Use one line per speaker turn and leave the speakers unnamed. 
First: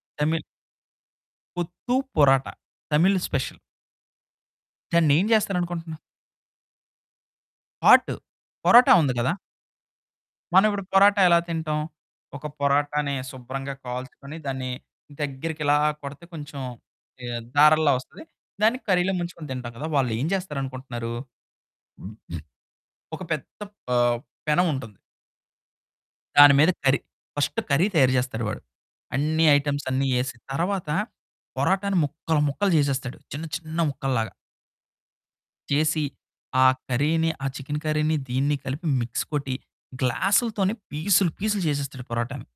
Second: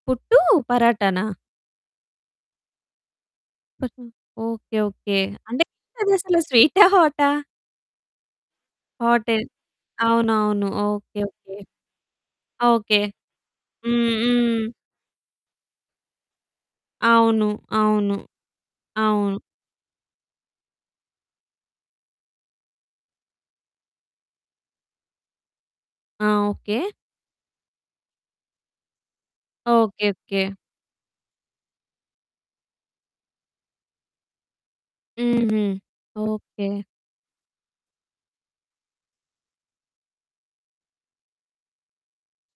పుట్టు
తమిళ్
పరాటానా?
పుత్తు పరాట. తమిళ్ స్పెషల్.
పట్నం. ఓకే. ఓకే.
దాన్నేం
అంటే
చేస్తాననుకుంటున్నావు?
అదసలు స్వీటా? హాటా?
హాటు. పరోటా ఉంది గదా!
హాటే. అవునవును.
మనమిప్పుడు
ఓకే,
పరాటా ఎలా
ఓకే,
తింటాం? ఒక
ఓకే.
పరాటాని శుభ్రంగా
హ్మ్,
కాల్చుకొని, దాన్ని
హ్మ్.
దగ్గరికి ఇలా కొడితే కొంచెం ఏ
అవును,
దారల్లా
అవును,
వస్తది. దాన్ని కర్రీ‌లో
అవును.
ముంచుకొని తింటాం కదా! వాళ్ళేం జేస్తారనుకుంటున్నారు. ఒక పెద్ద ఆహ్, పెనముంటుంది.
ఆ!
దాని మీద
ఓకే.
కర్రీ. ఫస్టు కర్రీ తయారు చేస్తాడు వాడు. అన్ని ఐటెమ్సన్ని
ఓకే,
ఏసిన
ఓకే.
తర్వాత పరాటాని ముక్కలు, ముక్కలు చేసేస్తాడు. చిన్న చిన్న ముక్కల్లాగా.
హుహు.
చేసి ఆ
ఓకే.
కర్రీ‌ని ఆ చికెన్ కర్రీని, దీన్ని కలిపి మిక్స్ కొట్టి గ్లాసు‌ల్తోని పీసులు, పీసులు చేసేస్తాడు పరాటాని.